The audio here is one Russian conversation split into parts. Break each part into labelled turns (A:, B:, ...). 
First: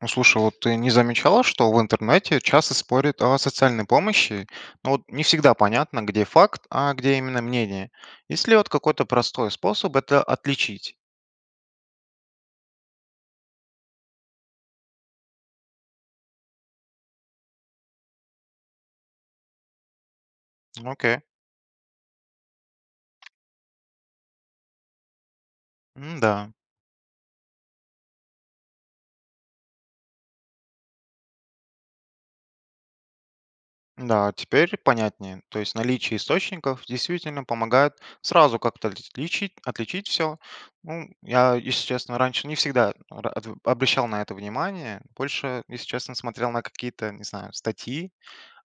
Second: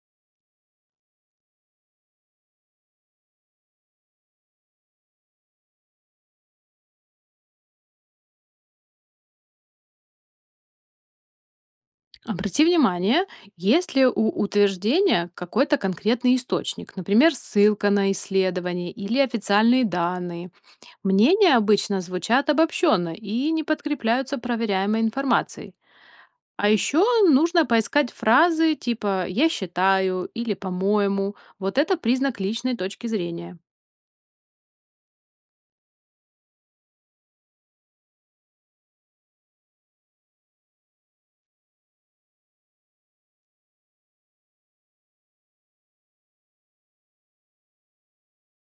A: Ну, слушай, вот ты не замечала, что в интернете часто спорят о социальной помощи, но вот не всегда понятно, где факт, а где именно мнение. Есть ли вот какой-то простой способ это отличить?
B: Обрати внимание, есть ли у утверждения какой-то конкретный источник, например, ссылка на исследование или официальные данные.
A: Окей.
B: Мнения обычно звучат обобщенно и не подкрепляются проверяемой информацией.
A: М, да,
B: А еще нужно поискать фразы типа «я считаю» или «по-моему». Вот это признак личной точки зрения.
A: да, теперь понятнее. То есть наличие источников действительно помогает сразу как-то отличить все. Ну, я, если честно, раньше не всегда обращал на это внимание, больше, если честно, смотрел на какие-то, не знаю, статьи.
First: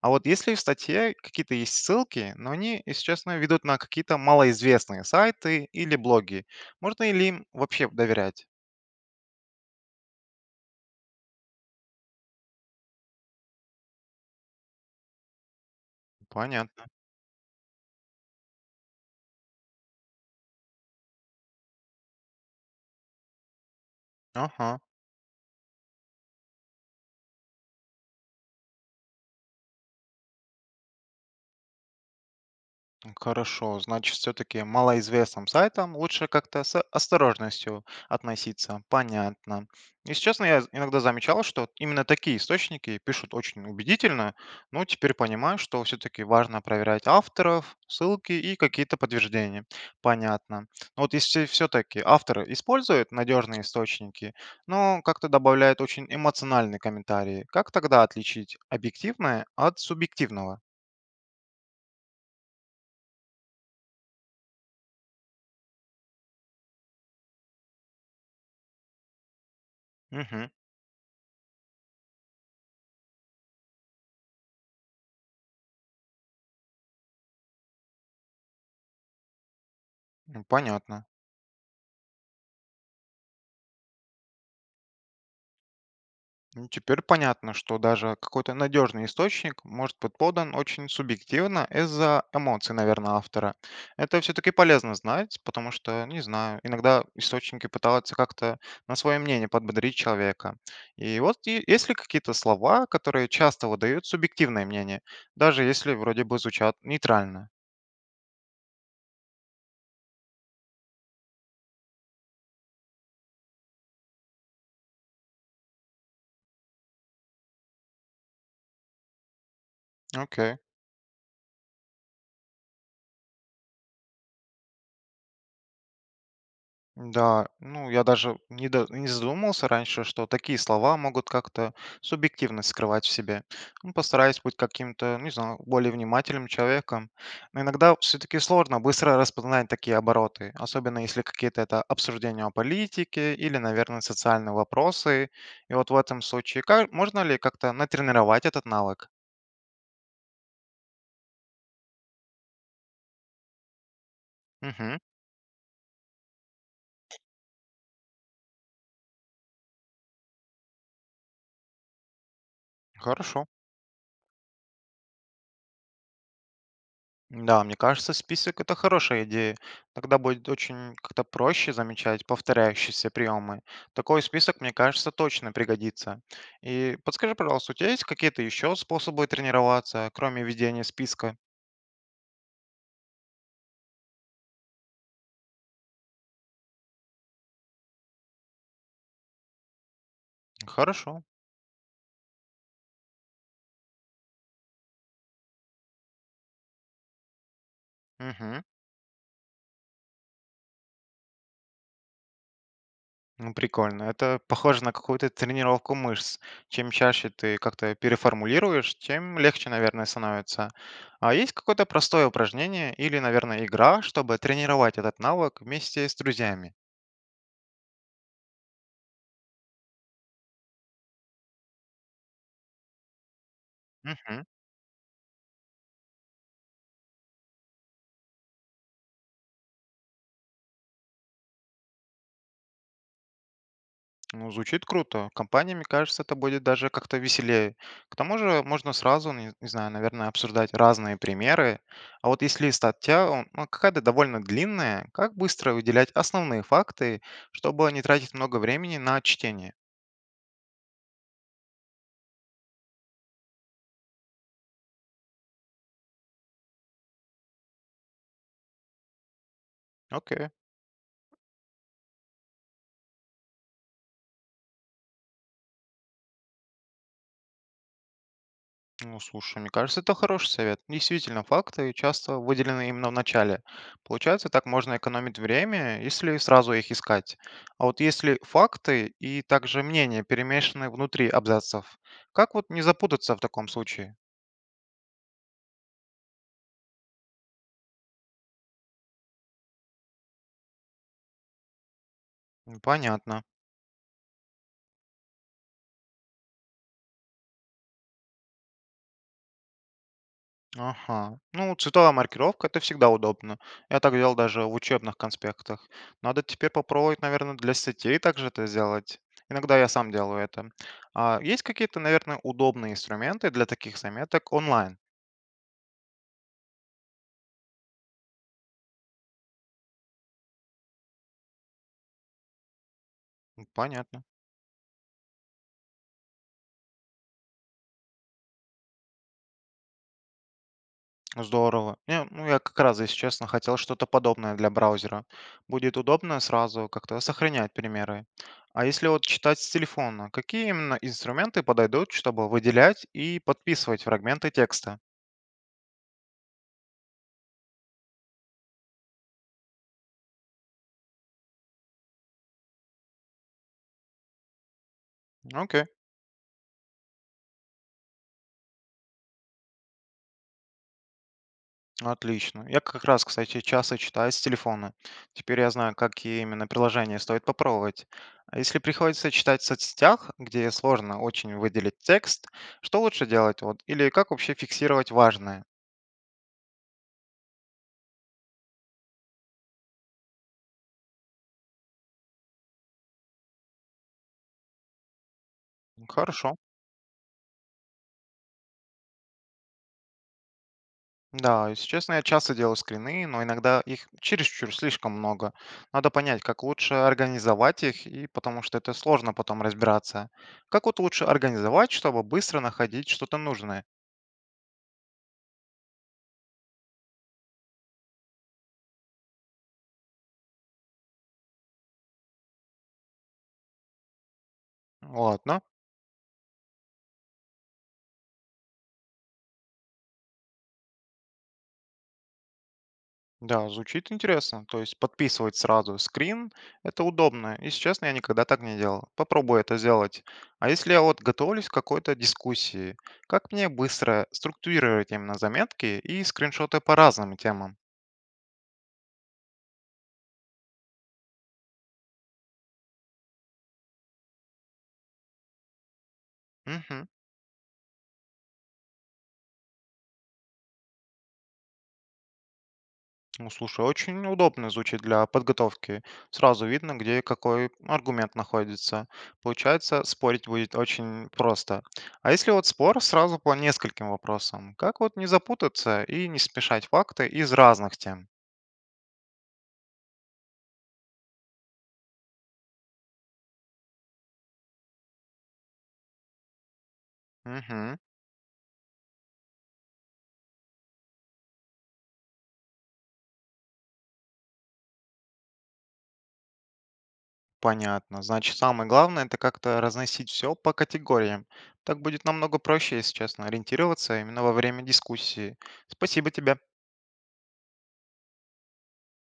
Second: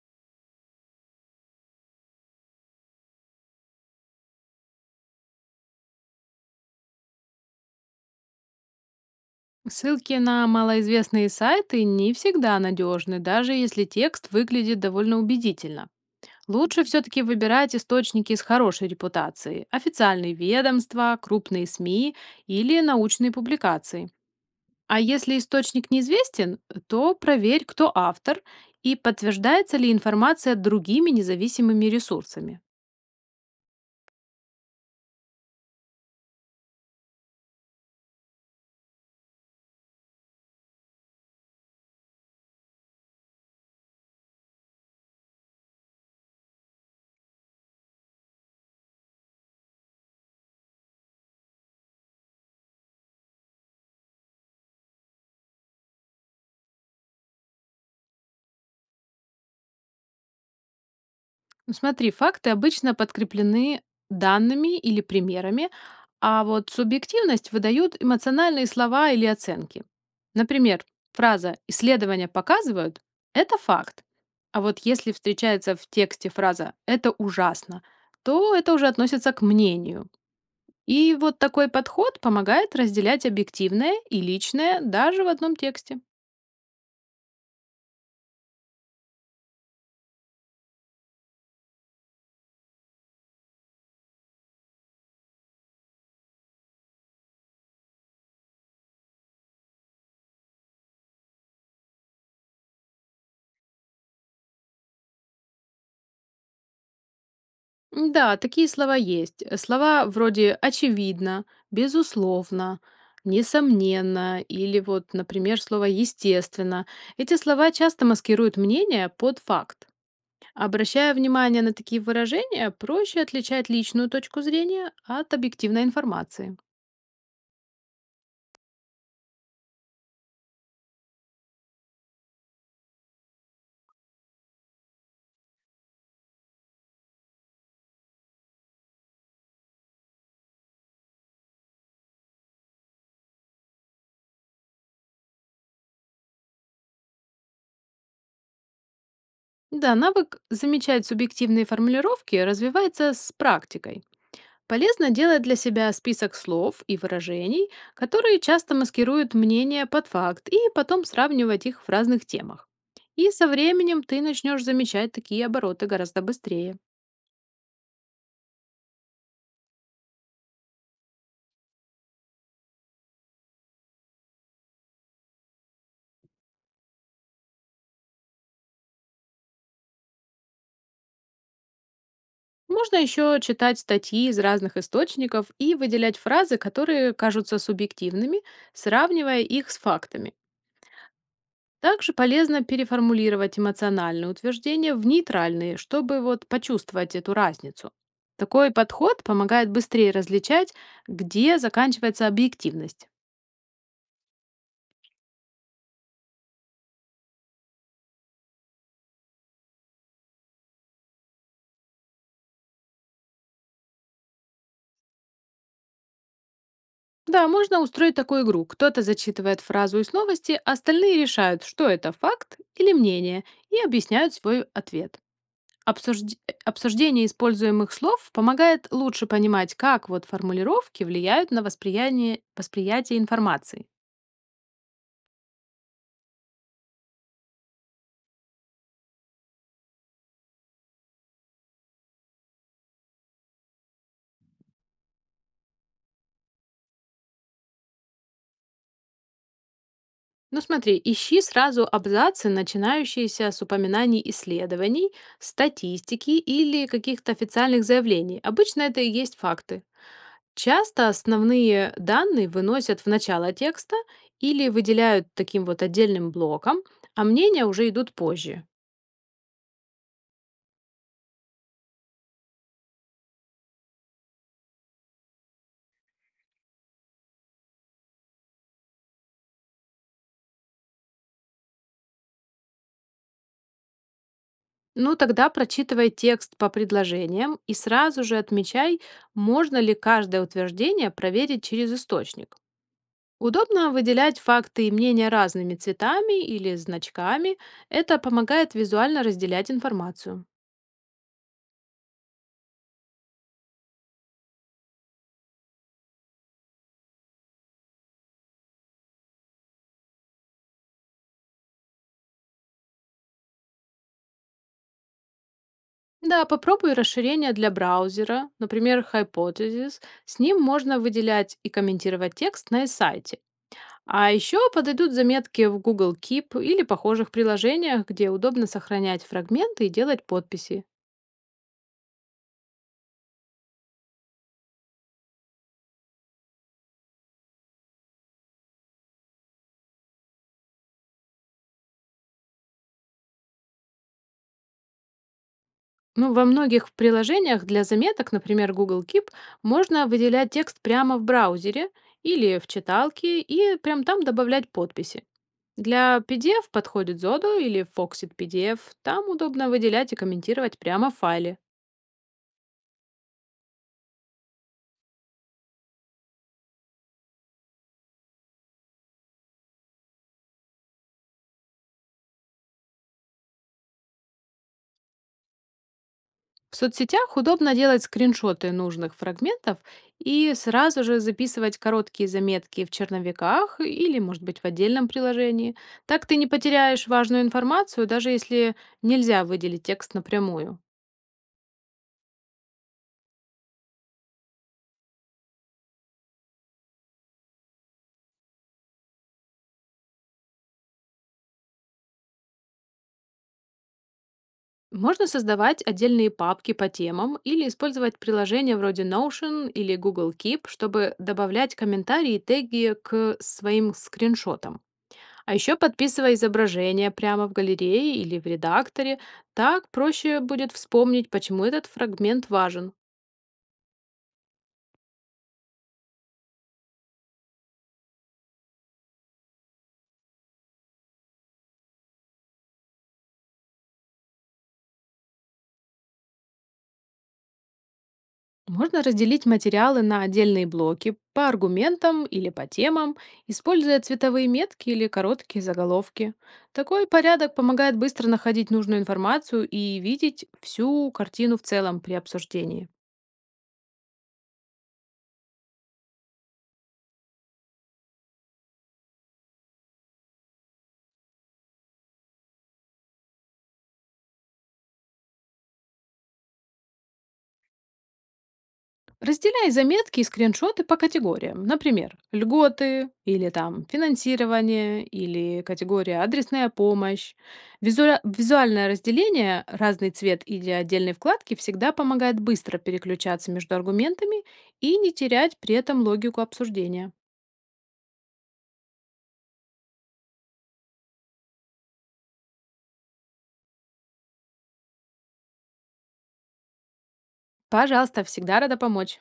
A: А вот если в статье какие-то есть ссылки, но они, если честно, ведут на какие-то малоизвестные сайты или блоги, можно ли им вообще доверять?
B: Ссылки на малоизвестные сайты не всегда надежны, даже если текст выглядит довольно убедительно. Лучше
A: Понятно.
B: все-таки выбирать источники с хорошей репутацией, официальные ведомства, крупные СМИ или научные публикации.
A: Ага.
B: А если источник неизвестен, то проверь, кто автор и подтверждается ли информация другими независимыми ресурсами.
A: Хорошо, значит, все-таки малоизвестным сайтам лучше как-то с осторожностью относиться, понятно. Если честно, я иногда замечал, что вот именно такие источники пишут очень убедительно, но теперь понимаю, что все-таки важно проверять авторов, ссылки и какие-то подтверждения. Понятно. Но вот если все-таки авторы используют надежные источники, но как-то добавляют очень эмоциональные комментарии, как тогда отличить объективное от субъективного?
B: Ну смотри, факты обычно подкреплены данными или примерами, а вот субъективность выдают эмоциональные слова или оценки.
A: Угу,
B: Например, фраза «исследования показывают» — это факт. А вот если встречается в тексте фраза «это ужасно», то это уже относится к мнению.
A: понятно.
B: И вот такой подход помогает разделять объективное и личное даже в одном тексте.
A: Ну, теперь понятно, что даже какой-то надежный источник может быть подан очень субъективно из-за эмоций, наверное, автора. Это все-таки полезно знать, потому что, не знаю, иногда источники пытаются как-то на свое мнение подбодрить человека. И вот есть ли какие-то слова, которые часто выдают субъективное мнение, даже если вроде бы звучат нейтрально?
B: М, да, такие слова есть. Слова вроде «очевидно», «безусловно», «несомненно» или вот, например, слово «естественно». Эти слова часто маскируют мнение под факт.
A: Окей.
B: Обращая внимание на такие выражения, проще отличать личную точку зрения от объективной информации.
A: Да, ну я даже не, не задумывался раньше, что такие слова могут как-то субъективность скрывать в себе. Ну, постараюсь быть каким-то, не знаю, более внимательным человеком. Но иногда все-таки сложно быстро распознать такие обороты, особенно если какие-то это обсуждения о политике или, наверное, социальные вопросы. И вот в этом случае, как, можно ли как-то натренировать этот навык?
B: Да, навык замечать субъективные формулировки развивается с практикой.
A: Угу,
B: Полезно делать для себя список слов и выражений, которые часто маскируют мнение под факт, и потом сравнивать их в разных темах. И
A: хорошо.
B: со временем ты начнешь замечать такие обороты гораздо быстрее.
A: Да, мне кажется, список это хорошая идея. Тогда будет очень как-то проще замечать повторяющиеся приемы. Такой список, мне кажется, точно пригодится. И подскажи, пожалуйста, у тебя есть какие-то еще способы тренироваться, кроме ведения списка?
B: Можно еще читать статьи из разных источников и выделять фразы, которые кажутся субъективными, сравнивая их с фактами.
A: Хорошо.
B: Также полезно переформулировать эмоциональные утверждения в нейтральные, чтобы вот почувствовать эту разницу.
A: Мгм.
B: Такой подход помогает быстрее различать, где заканчивается объективность.
A: Ну, прикольно. Это похоже на какую-то тренировку мышц. Чем чаще ты как-то переформулируешь, тем легче, наверное, становится. А есть какое-то простое упражнение или, наверное, игра, чтобы тренировать этот навык вместе с друзьями?
B: Да, можно устроить такую игру. Кто-то зачитывает фразу из новости, а остальные решают, что это факт или мнение, и объясняют
A: Мгм.
B: свой ответ. Обсужд- Обсуждение используемых слов помогает лучше понимать, как вот формулировки влияют на восприятие информации.
A: Ну, звучит круто. Компания, мне кажется, это будет даже как-то веселее. К тому же можно сразу, не знаю, наверное, обсуждать разные примеры. А вот если статья, ну, какая-то довольно длинная, как быстро выделять основные факты, чтобы не тратить много времени на чтение?
B: Ну смотри, ищи сразу абзацы, начинающиеся с упоминаний исследований, статистики или каких-то официальных заявлений. Обычно это и есть факты.
A: Окей.
B: Часто основные данные выносят в начало текста или выделяют таким вот отдельным блоком, а мнения уже идут позже.
A: Ну, слушай, мне кажется, это хороший совет. Действительно, факты часто выделены именно в начале. Получается, так можно экономить время, если сразу их искать. А вот если факты и также мнения перемешаны внутри абзацев, как вот не запутаться в таком случае?
B: Ну тогда прочитывай текст по предложениям и сразу же отмечай, можно ли каждое утверждение проверить через источник.
A: М, понятно.
B: Удобно выделять факты и мнения разными цветами или значками. Это помогает визуально разделять информацию.
A: Ага. Ну, вот цветовая маркировка это всегда удобно. Я так делал даже в учебных конспектах. Надо теперь попробовать, наверное, для сетей также это сделать. Иногда я сам делаю это. А есть какие-то, наверное, удобные инструменты для таких заметок онлайн?
B: Да, попробуй расширение для браузера, например, Hypothesis. С ним можно выделять и комментировать текст на сайте.
A: М, понятно.
B: А еще подойдут заметки в Google Keep или похожих приложениях, где удобно сохранять фрагменты и делать подписи.
A: Здорово. Не, ну, я как раз, если честно, хотел что-то подобное для браузера. Будет удобно сразу как-то сохранять примеры. А если вот читать с телефона, какие именно инструменты подойдут, чтобы выделять и подписывать фрагменты текста?
B: Ну, во многих приложениях для заметок, например, Google Keep, можно выделять текст прямо в браузере или в читалке и прям там добавлять подписи.
A: Окей.
B: Для PDF подходит Zodo или Foxit PDF. Там удобно выделять и комментировать прямо в файле.
A: Отлично. Я как раз, кстати, часто читаю с телефона. Теперь я знаю, какие именно приложения стоит попробовать. А если приходится читать в соцсетях, где сложно очень выделить текст, что лучше делать? Вот, или как вообще фиксировать важное?
B: В соцсетях удобно делать скриншоты нужных фрагментов и сразу же записывать короткие заметки в черновиках или, может быть, в отдельном приложении. Так ты не
A: Хорошо.
B: потеряешь важную информацию, даже если нельзя выделить текст напрямую.
A: Да, если честно, я часто делаю скрины, но иногда их чересчур слишком много. Надо понять, как лучше организовать их, и потому что это сложно потом разбираться. Как вот лучше организовать, чтобы быстро находить что-то нужное?
B: Можно создавать отдельные папки по темам или использовать приложения вроде Notion или Google Keep, чтобы добавлять комментарии и теги к своим скриншотам. А
A: Ладно.
B: еще подписывай изображение прямо в галерее или в редакторе. Так проще будет вспомнить, почему этот фрагмент важен.
A: Да, звучит интересно. То есть подписывать сразу скрин– это удобно. Если честно, я никогда так не делал. Попробую это сделать. А если я вот готовлюсь к какой-то дискуссии, как мне быстро структурировать именно заметки и скриншоты по разным темам?
B: Можно разделить материалы на отдельные блоки по аргументам или по темам, используя цветовые метки или короткие заголовки. Такой
A: Мгм.
B: порядок помогает быстро находить нужную информацию и видеть всю картину в целом при обсуждении.
A: Ну, слушай, очень удобно звучит для подготовки. Сразу видно, где какой аргумент находится. Получается, спорить будет очень просто. А если вот спор сразу по нескольким вопросам, как вот не запутаться и не смешать факты из разных тем?
B: Разделяй заметки и скриншоты по категориям. Например, льготы, или там финансирование, или категория адресная помощь.
A: Угу,
B: Визуальное разделение, разный цвет или отдельные вкладки всегда помогает быстро переключаться между аргументами и не терять при этом логику обсуждения.
A: понятно. Значит, самое главное это как-то разносить все по категориям. Так будет намного проще, если честно, ориентироваться именно во время дискуссии. Спасибо тебе.
B: Пожалуйста, всегда рада помочь.